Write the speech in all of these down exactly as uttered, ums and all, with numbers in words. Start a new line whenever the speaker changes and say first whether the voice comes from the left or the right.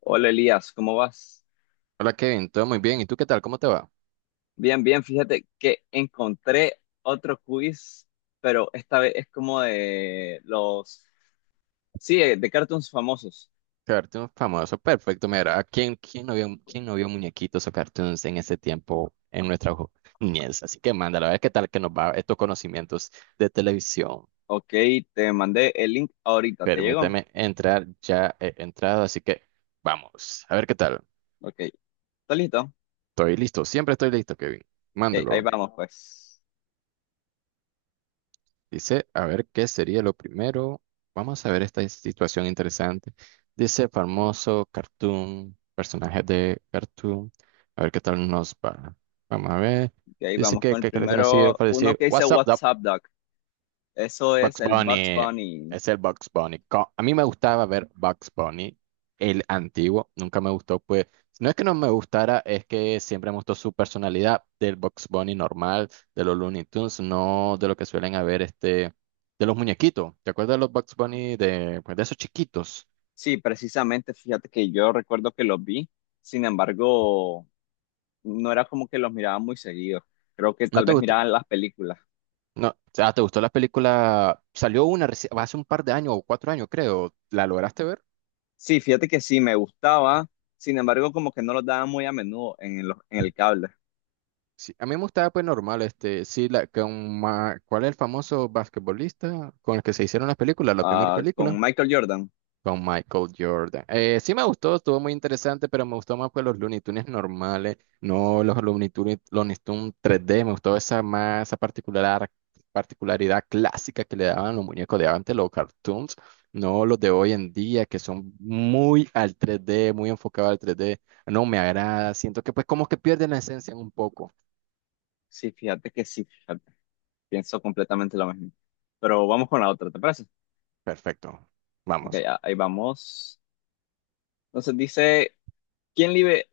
left: Hola Elías, ¿cómo vas?
right: Hola Kevin, todo muy bien. ¿Y tú qué tal? ¿Cómo te va?
left: Bien, bien, fíjate que encontré otro quiz, pero esta vez es como de los, sí, eh, de cartoons famosos.
right: Cartoon famoso, perfecto. Mira, ¿a quién, quién no vio, quién no vio muñequitos o cartoons en ese tiempo en nuestra ju- niñez? Así que mándalo, a ver qué tal que nos va estos conocimientos de televisión.
left: Ok, te mandé el link ahorita, ¿te llegó?
right: Permíteme entrar, ya he entrado, así que vamos, a ver qué tal.
left: Ok, ¿está listo?
right: Estoy listo, siempre estoy listo, Kevin.
left: Ok, ahí
right: Mándalo.
left: vamos pues.
right: Dice, a ver, ¿qué sería lo primero? Vamos a ver esta situación interesante. Dice, famoso cartoon, personaje de cartoon. A ver qué tal nos va. Vamos a ver.
left: Ok, ahí
right: Dice
left: vamos
right: que,
left: con el
right: que cartoon así
left: primero, uno
right: parece,
left: que dice
right: What's up,
left: What's
right: Doc?
left: Up, Doc. Eso es
right: Bugs
left: el Bugs
right: Bunny
left: Bunny.
right: es el Bugs Bunny. Co- A mí me gustaba ver Bugs Bunny, el antiguo. Nunca me gustó, pues. No es que no me gustara, es que siempre me gustó su personalidad del Bugs Bunny normal, de los Looney Tunes, no de lo que suelen haber este, de los muñequitos. ¿Te acuerdas de los Bugs Bunny de, pues, de esos chiquitos?
left: Sí, precisamente, fíjate que yo recuerdo que los vi, sin embargo, no era como que los miraba muy seguido. Creo que
right: ¿No
left: tal
right: te
left: vez
right: gustó?
left: miraban las películas.
right: No, o sea, ¿te gustó la película? Salió una reci- hace un par de años o cuatro años, creo. ¿La lograste ver?
left: Sí, fíjate que sí, me gustaba, sin embargo, como que no los daban muy a menudo en los- en el cable.
right: Sí, a mí me gustaba pues normal, este, sí, la, con Ma- ¿cuál es el famoso basquetbolista con el que se hicieron las películas, la primera
left: Ah, con
right: película?
left: Michael Jordan,
right: Con Michael Jordan. Eh, sí me gustó, estuvo muy interesante, pero me gustó más pues los Looney Tunes normales, no los Looney Tunes, Looney Tunes tres D, me gustó esa más, esa particular, particularidad clásica que le daban los muñecos de antes, los cartoons, no los de hoy en día, que son muy al tres D, muy enfocados al tres D, no me agrada, siento que pues como que pierden la esencia un poco.
left: sí, fíjate que sí, fíjate, pienso completamente lo mismo. Pero vamos con la otra, ¿te parece?
right: Perfecto.
left: Ok,
right: Vamos.
left: a- ahí vamos. Entonces dice, ¿quién vive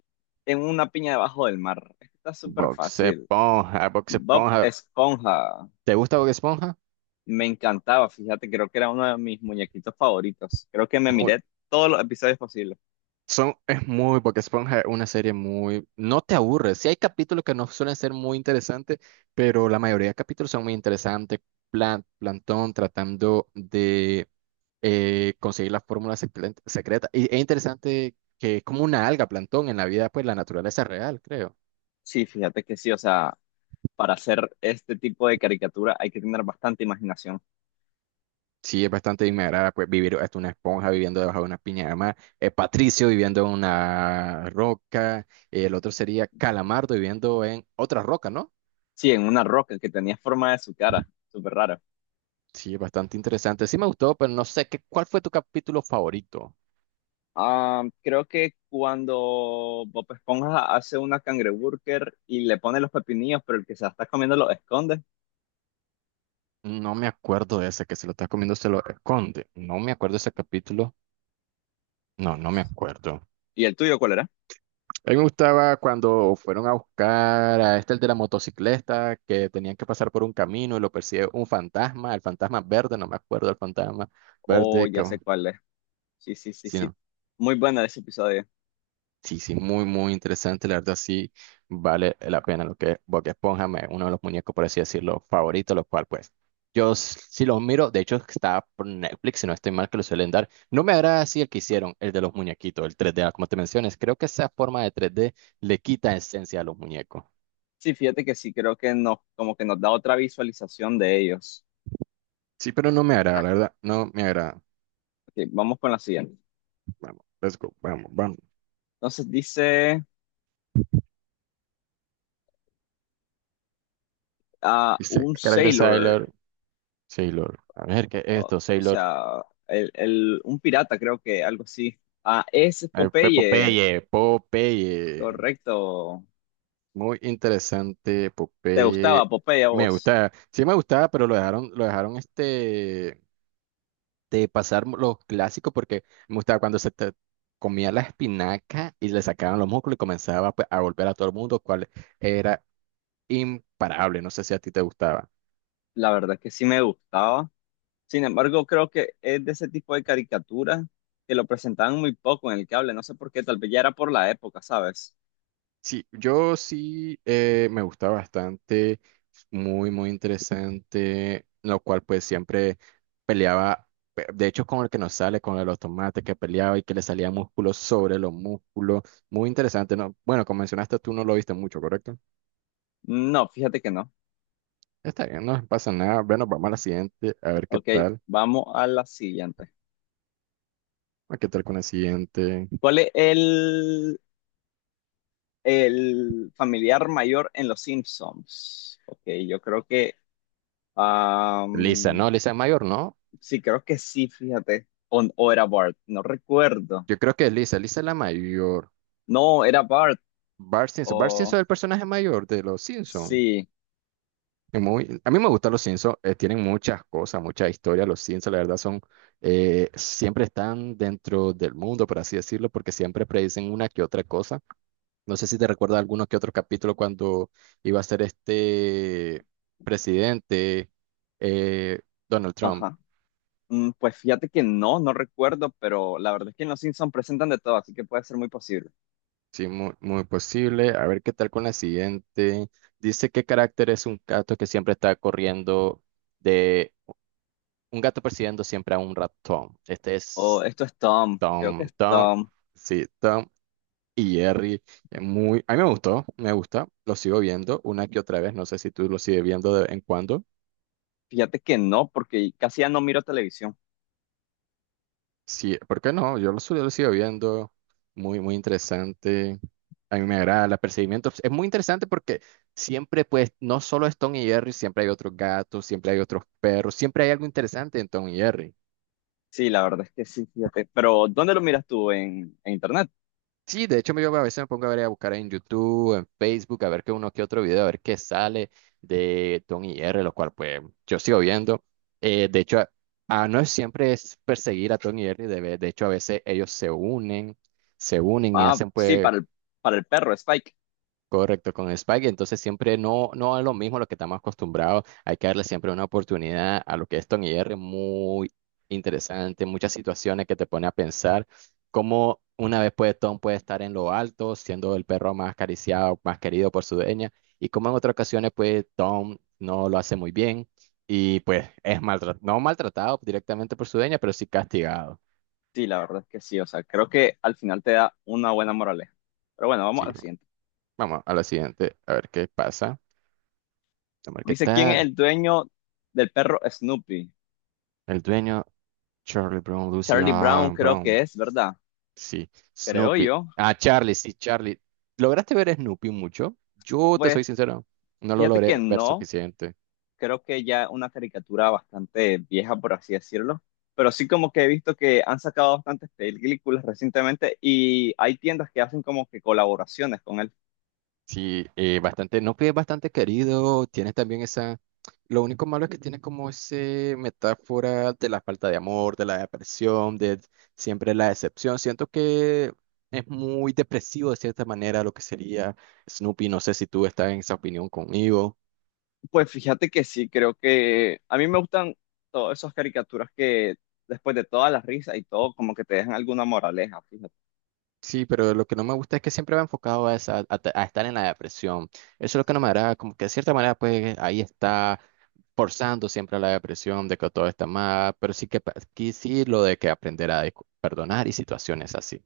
left: en una piña debajo del mar? Está súper
right: Bob
left: fácil.
right: Esponja, Bob
left: Bob
right: Esponja.
left: Esponja.
right: ¿Te gusta Bob Esponja?
left: Me encantaba, fíjate, creo que era uno de mis muñequitos favoritos. Creo que me
right: Muy,
left: miré todos los episodios posibles.
right: son, es muy, Bob Esponja es una serie muy. No te aburres. Sí hay capítulos que no suelen ser muy interesantes, pero la mayoría de capítulos son muy interesantes. Plan, Plantón tratando de eh, conseguir la fórmula secre- secreta. Y es interesante que es como una alga, Plantón, en la vida, pues la naturaleza real, creo.
left: Sí, fíjate que sí, o sea, para hacer este tipo de caricatura hay que tener bastante imaginación.
right: Sí, es bastante inmadera, pues vivir hasta una esponja viviendo debajo de una piña de mar, eh, Patricio viviendo en una roca, el otro sería Calamardo viviendo en otra roca, ¿no?
left: Sí, en una roca que tenía forma de su cara, súper rara.
right: Sí, es bastante interesante. Sí me gustó, pero no sé qué, ¿cuál fue tu capítulo favorito?
left: Ah, creo que cuando Bob Esponja hace una cangreburger y le pone los pepinillos, pero el que se la está comiendo los esconde.
right: No me acuerdo de ese que se lo está comiendo, se lo esconde. No me acuerdo de ese capítulo. No, no me acuerdo.
left: ¿Y el tuyo cuál era?
right: A mí me gustaba cuando fueron a buscar a este, el de la motocicleta, que tenían que pasar por un camino y lo persigue un fantasma, el fantasma verde, no me acuerdo el fantasma
left: Oh,
right: verde, que,
left: ya sé cuál es. Sí, sí, sí,
right: sí,
left: sí.
right: no,
left: Muy bueno ese episodio.
right: sí, sí, muy, muy interesante, la verdad sí vale la pena lo que es Bob Esponja, me- uno de los muñecos, por así decirlo, favoritos, lo cual pues yo s- sí los miro, de hecho está por Netflix, si no estoy mal que lo suelen dar, no me agrada así el que hicieron, el de los muñequitos, el tres D, ah, como te mencionas, creo que esa forma de tres D le quita esencia a los muñecos.
left: Sí, fíjate que sí, creo que nos, como que nos da otra visualización de ellos.
right: Sí, pero no me agrada, la verdad. No me agrada.
left: Ok, vamos con la siguiente.
right: Vamos, let's go. Vamos, vamos.
left: Entonces dice ah,
right: Dice,
left: un
right: carácter
left: sailor,
right: Sailor, Sailor. A ver, ¿qué es
left: o,
right: esto?
left: o
right: Sailor.
left: sea, el, el- un pirata, creo que algo así. Ah, es
right: A ver, Pe-
left: Popeye,
right: Popeye, Popeye.
left: correcto.
right: Muy interesante,
left: ¿Te
right: Popeye.
left: gustaba Popeye a
right: Me
left: vos?
right: gusta. Sí me gustaba, pero lo dejaron, lo dejaron este de pasar los clásicos porque me gustaba cuando se te- comía la espinaca y le sacaban los músculos y comenzaba pues, a golpear a todo el mundo, cual era imparable. No sé si a ti te gustaba.
left: La verdad es que sí me gustaba. Sin embargo, creo que es de ese tipo de caricatura que lo presentaban muy poco en el cable. No sé por qué, tal vez ya era por la época, ¿sabes?
right: Sí, yo sí eh, me gusta bastante, muy, muy interesante, lo cual pues siempre peleaba, pe- de hecho con el que nos sale, con el de los tomates que peleaba y que le salía músculo sobre los músculos, muy interesante, ¿no? Bueno, como mencionaste tú no lo viste mucho, ¿correcto?
left: No, fíjate que no.
right: Está bien, no pasa nada, bueno, vamos a la siguiente, a ver qué
left: Ok,
right: tal,
left: vamos a la siguiente.
right: a qué tal con la siguiente.
left: ¿Cuál es el, el familiar mayor en Los Simpsons? Ok, yo creo que...
right: Lisa,
left: am,
right: no, Lisa es mayor, ¿no?
left: sí, creo que sí, fíjate. O, o era Bart, no recuerdo.
right: Yo creo que es Lisa, Lisa es la mayor.
left: No, era Bart.
right: Bart Simpson, Bart
left: O
right: Simpson es el personaje mayor de los Simpsons.
left: sí,
right: Es Muy- a mí me gustan los Simpsons, eh, tienen muchas cosas, muchas historias. Los Simpsons, la verdad, son eh, siempre están dentro del mundo, por así decirlo, porque siempre predicen una que otra cosa. No sé si te recuerdas alguno que otro capítulo cuando iba a ser este presidente eh, Donald Trump.
left: ajá. Mm, pues fíjate que no, no recuerdo, pero la verdad es que en Los Simpsons presentan de todo, así que puede ser muy posible.
right: Sí, muy, muy posible. A ver qué tal con la siguiente. Dice qué carácter es un gato que siempre está corriendo de un gato persiguiendo siempre a un ratón. Este
left: O
right: es.
left: esto es Tom, creo que
right: Tom,
left: es
right: Tom,
left: Tom.
right: sí, Tom y Jerry. Eh, Muy, a mí me gustó, me gusta, lo sigo viendo una que otra vez, no sé si tú lo sigues viendo de vez en cuando.
left: Fíjate que no, porque casi ya no miro televisión.
right: Sí, ¿por qué no? Yo lo, su- lo sigo viendo, muy, muy interesante. A mí me agrada, el perseguimientos. Es muy interesante porque siempre, pues, no solo es Tom y Jerry, siempre hay otros gatos, siempre hay otros perros, siempre hay algo interesante en Tom y Jerry.
left: Sí, la verdad es que sí, fíjate. Pero, ¿dónde lo miras tú? ¿En, en internet?
right: Sí, de hecho yo a veces me pongo a ver a buscar en YouTube, en Facebook, a ver qué uno que otro video, a ver qué sale de Tom y R, lo cual pues yo sigo viendo. Eh, de hecho, a- a- no es siempre es perseguir a Tom y R, de, ve- de hecho a veces ellos se unen, se unen, y
left: Ah,
right: hacen
left: sí,
right: pues.
left: para el, para el perro, Spike.
right: Correcto, con Spike, entonces siempre no, no es lo mismo a lo que estamos acostumbrados, hay que darle siempre una oportunidad a lo que es Tony R, muy interesante, muchas situaciones que te pone a pensar cómo una vez puede Tom puede estar en lo alto, siendo el perro más acariciado, más querido por su dueña, y cómo en otras ocasiones pues Tom no lo hace muy bien y pues es maltratado, no maltratado directamente por su dueña, pero sí castigado.
left: Sí, la verdad es que sí. O sea, creo que al final te da una buena moraleja. Pero bueno, vamos a
right: Sí,
left: la siguiente.
right: vamos a la siguiente, a ver qué pasa. Vamos a ver qué
left: Dice, ¿quién es
right: tal.
left: el dueño del perro Snoopy?
right: El dueño, Charlie Brown, Lucy,
left: Charlie Brown
right: ah,
left: creo que
right: Brown,
left: es, ¿verdad?
right: sí,
left: Creo
right: Snoopy.
left: yo.
right: Ah, Charlie, sí, Charlie. ¿Lograste ver Snoopy mucho? Yo te
left: Pues,
right: soy sincero, no lo
left: fíjate que
right: logré ver
left: no.
right: suficiente.
left: Creo que ya es una caricatura bastante vieja, por así decirlo. Pero sí como que he visto que han sacado bastantes películas recientemente y hay tiendas que hacen como que colaboraciones con él.
right: Sí, eh, bastante, Snoopy es bastante querido, tiene también esa. Lo único malo es que tiene como ese metáfora de la falta de amor, de la depresión, de siempre la decepción. Siento que es muy depresivo de cierta manera lo que sería Snoopy. No sé si tú estás en esa opinión conmigo.
left: Pues fíjate que sí, creo que a mí me gustan todas esas caricaturas que después de todas las risas y todo, como que te dejan alguna moraleja, fíjate.
right: Sí, pero lo que no me gusta es que siempre va enfocado a, esa, a, ta- a estar en la depresión. Eso es lo que no me agrada, como que de cierta manera, pues ahí está forzando siempre a la depresión de que todo está mal, pero sí que pa- aquí sí lo de que aprender a discu- perdonar y situaciones así.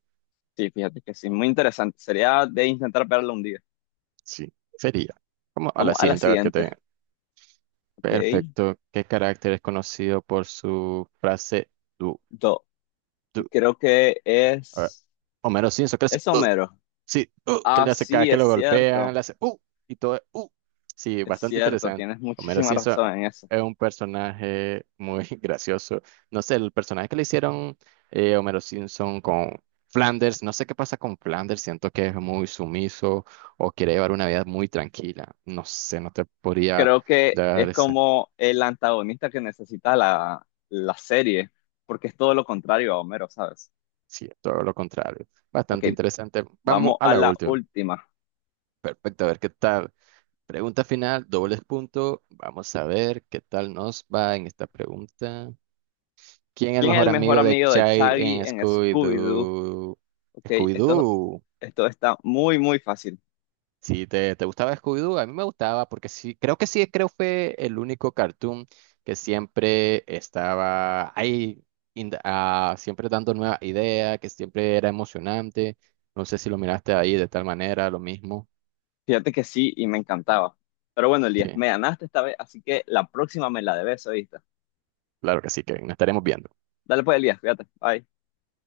left: Sí, fíjate que sí, muy interesante. Sería de intentar verlo un día.
right: Sí, sería. Como a la
left: Vamos a la
right: siguiente, a ver qué te.
left: siguiente, ¿ok?
right: Perfecto. ¿Qué carácter es conocido por su frase du,
left: Do-
right: du?
left: creo que
right: A ver.
left: es,
right: Homero Simpson, ¿qué es?
left: es Homero.
right: Sí, uh, que
left: Ah,
right: le hace cada
left: sí,
right: que
left: es
right: lo golpean,
left: cierto,
right: le hace uh, y todo, uh. Sí,
left: es
right: bastante
left: cierto,
right: interesante.
left: tienes
right: Homero
left: muchísima
right: Simpson
left: razón
right: ah,
left: en eso.
right: es un personaje muy gracioso. No sé, el personaje que le hicieron eh, Homero Simpson con Flanders, no sé qué pasa con Flanders, siento que es muy sumiso o quiere llevar una vida muy tranquila. No sé, no te podría
left: Creo que
right: dar
left: es
right: ese.
left: como el antagonista que necesita la, la serie, porque es todo lo contrario a Homero, ¿sabes?
right: Sí, todo lo contrario.
left: Ok,
right: Bastante interesante. Vamos
left: vamos
right: a
left: a
right: la
left: la
right: última.
left: última.
right: Perfecto, a ver qué tal. Pregunta final, dobles puntos. Vamos a ver qué tal nos va en esta pregunta. ¿Quién es el
left: ¿Quién es
right: mejor
left: el mejor
right: amigo de
left: amigo de
right: Chai
left: Shaggy
right: en
left: en Scooby-Doo?
right: Scooby-Doo?
left: Ok, esto,
right: Scooby-Doo.
left: esto está muy, muy fácil.
right: Si te, te gustaba Scooby-Doo, a mí me gustaba porque sí, creo que sí, creo fue el único cartoon que siempre estaba ahí, in the- ah, siempre dando nuevas ideas, que siempre era emocionante. No sé si lo miraste ahí de tal manera, lo mismo.
left: Fíjate que sí y me encantaba. Pero bueno, Elías,
right: Sí,
left: me ganaste esta vez, así que la próxima me la debes, ¿oíste?
right: claro que sí, que nos estaremos viendo.
left: Dale pues, Elías, fíjate. Bye.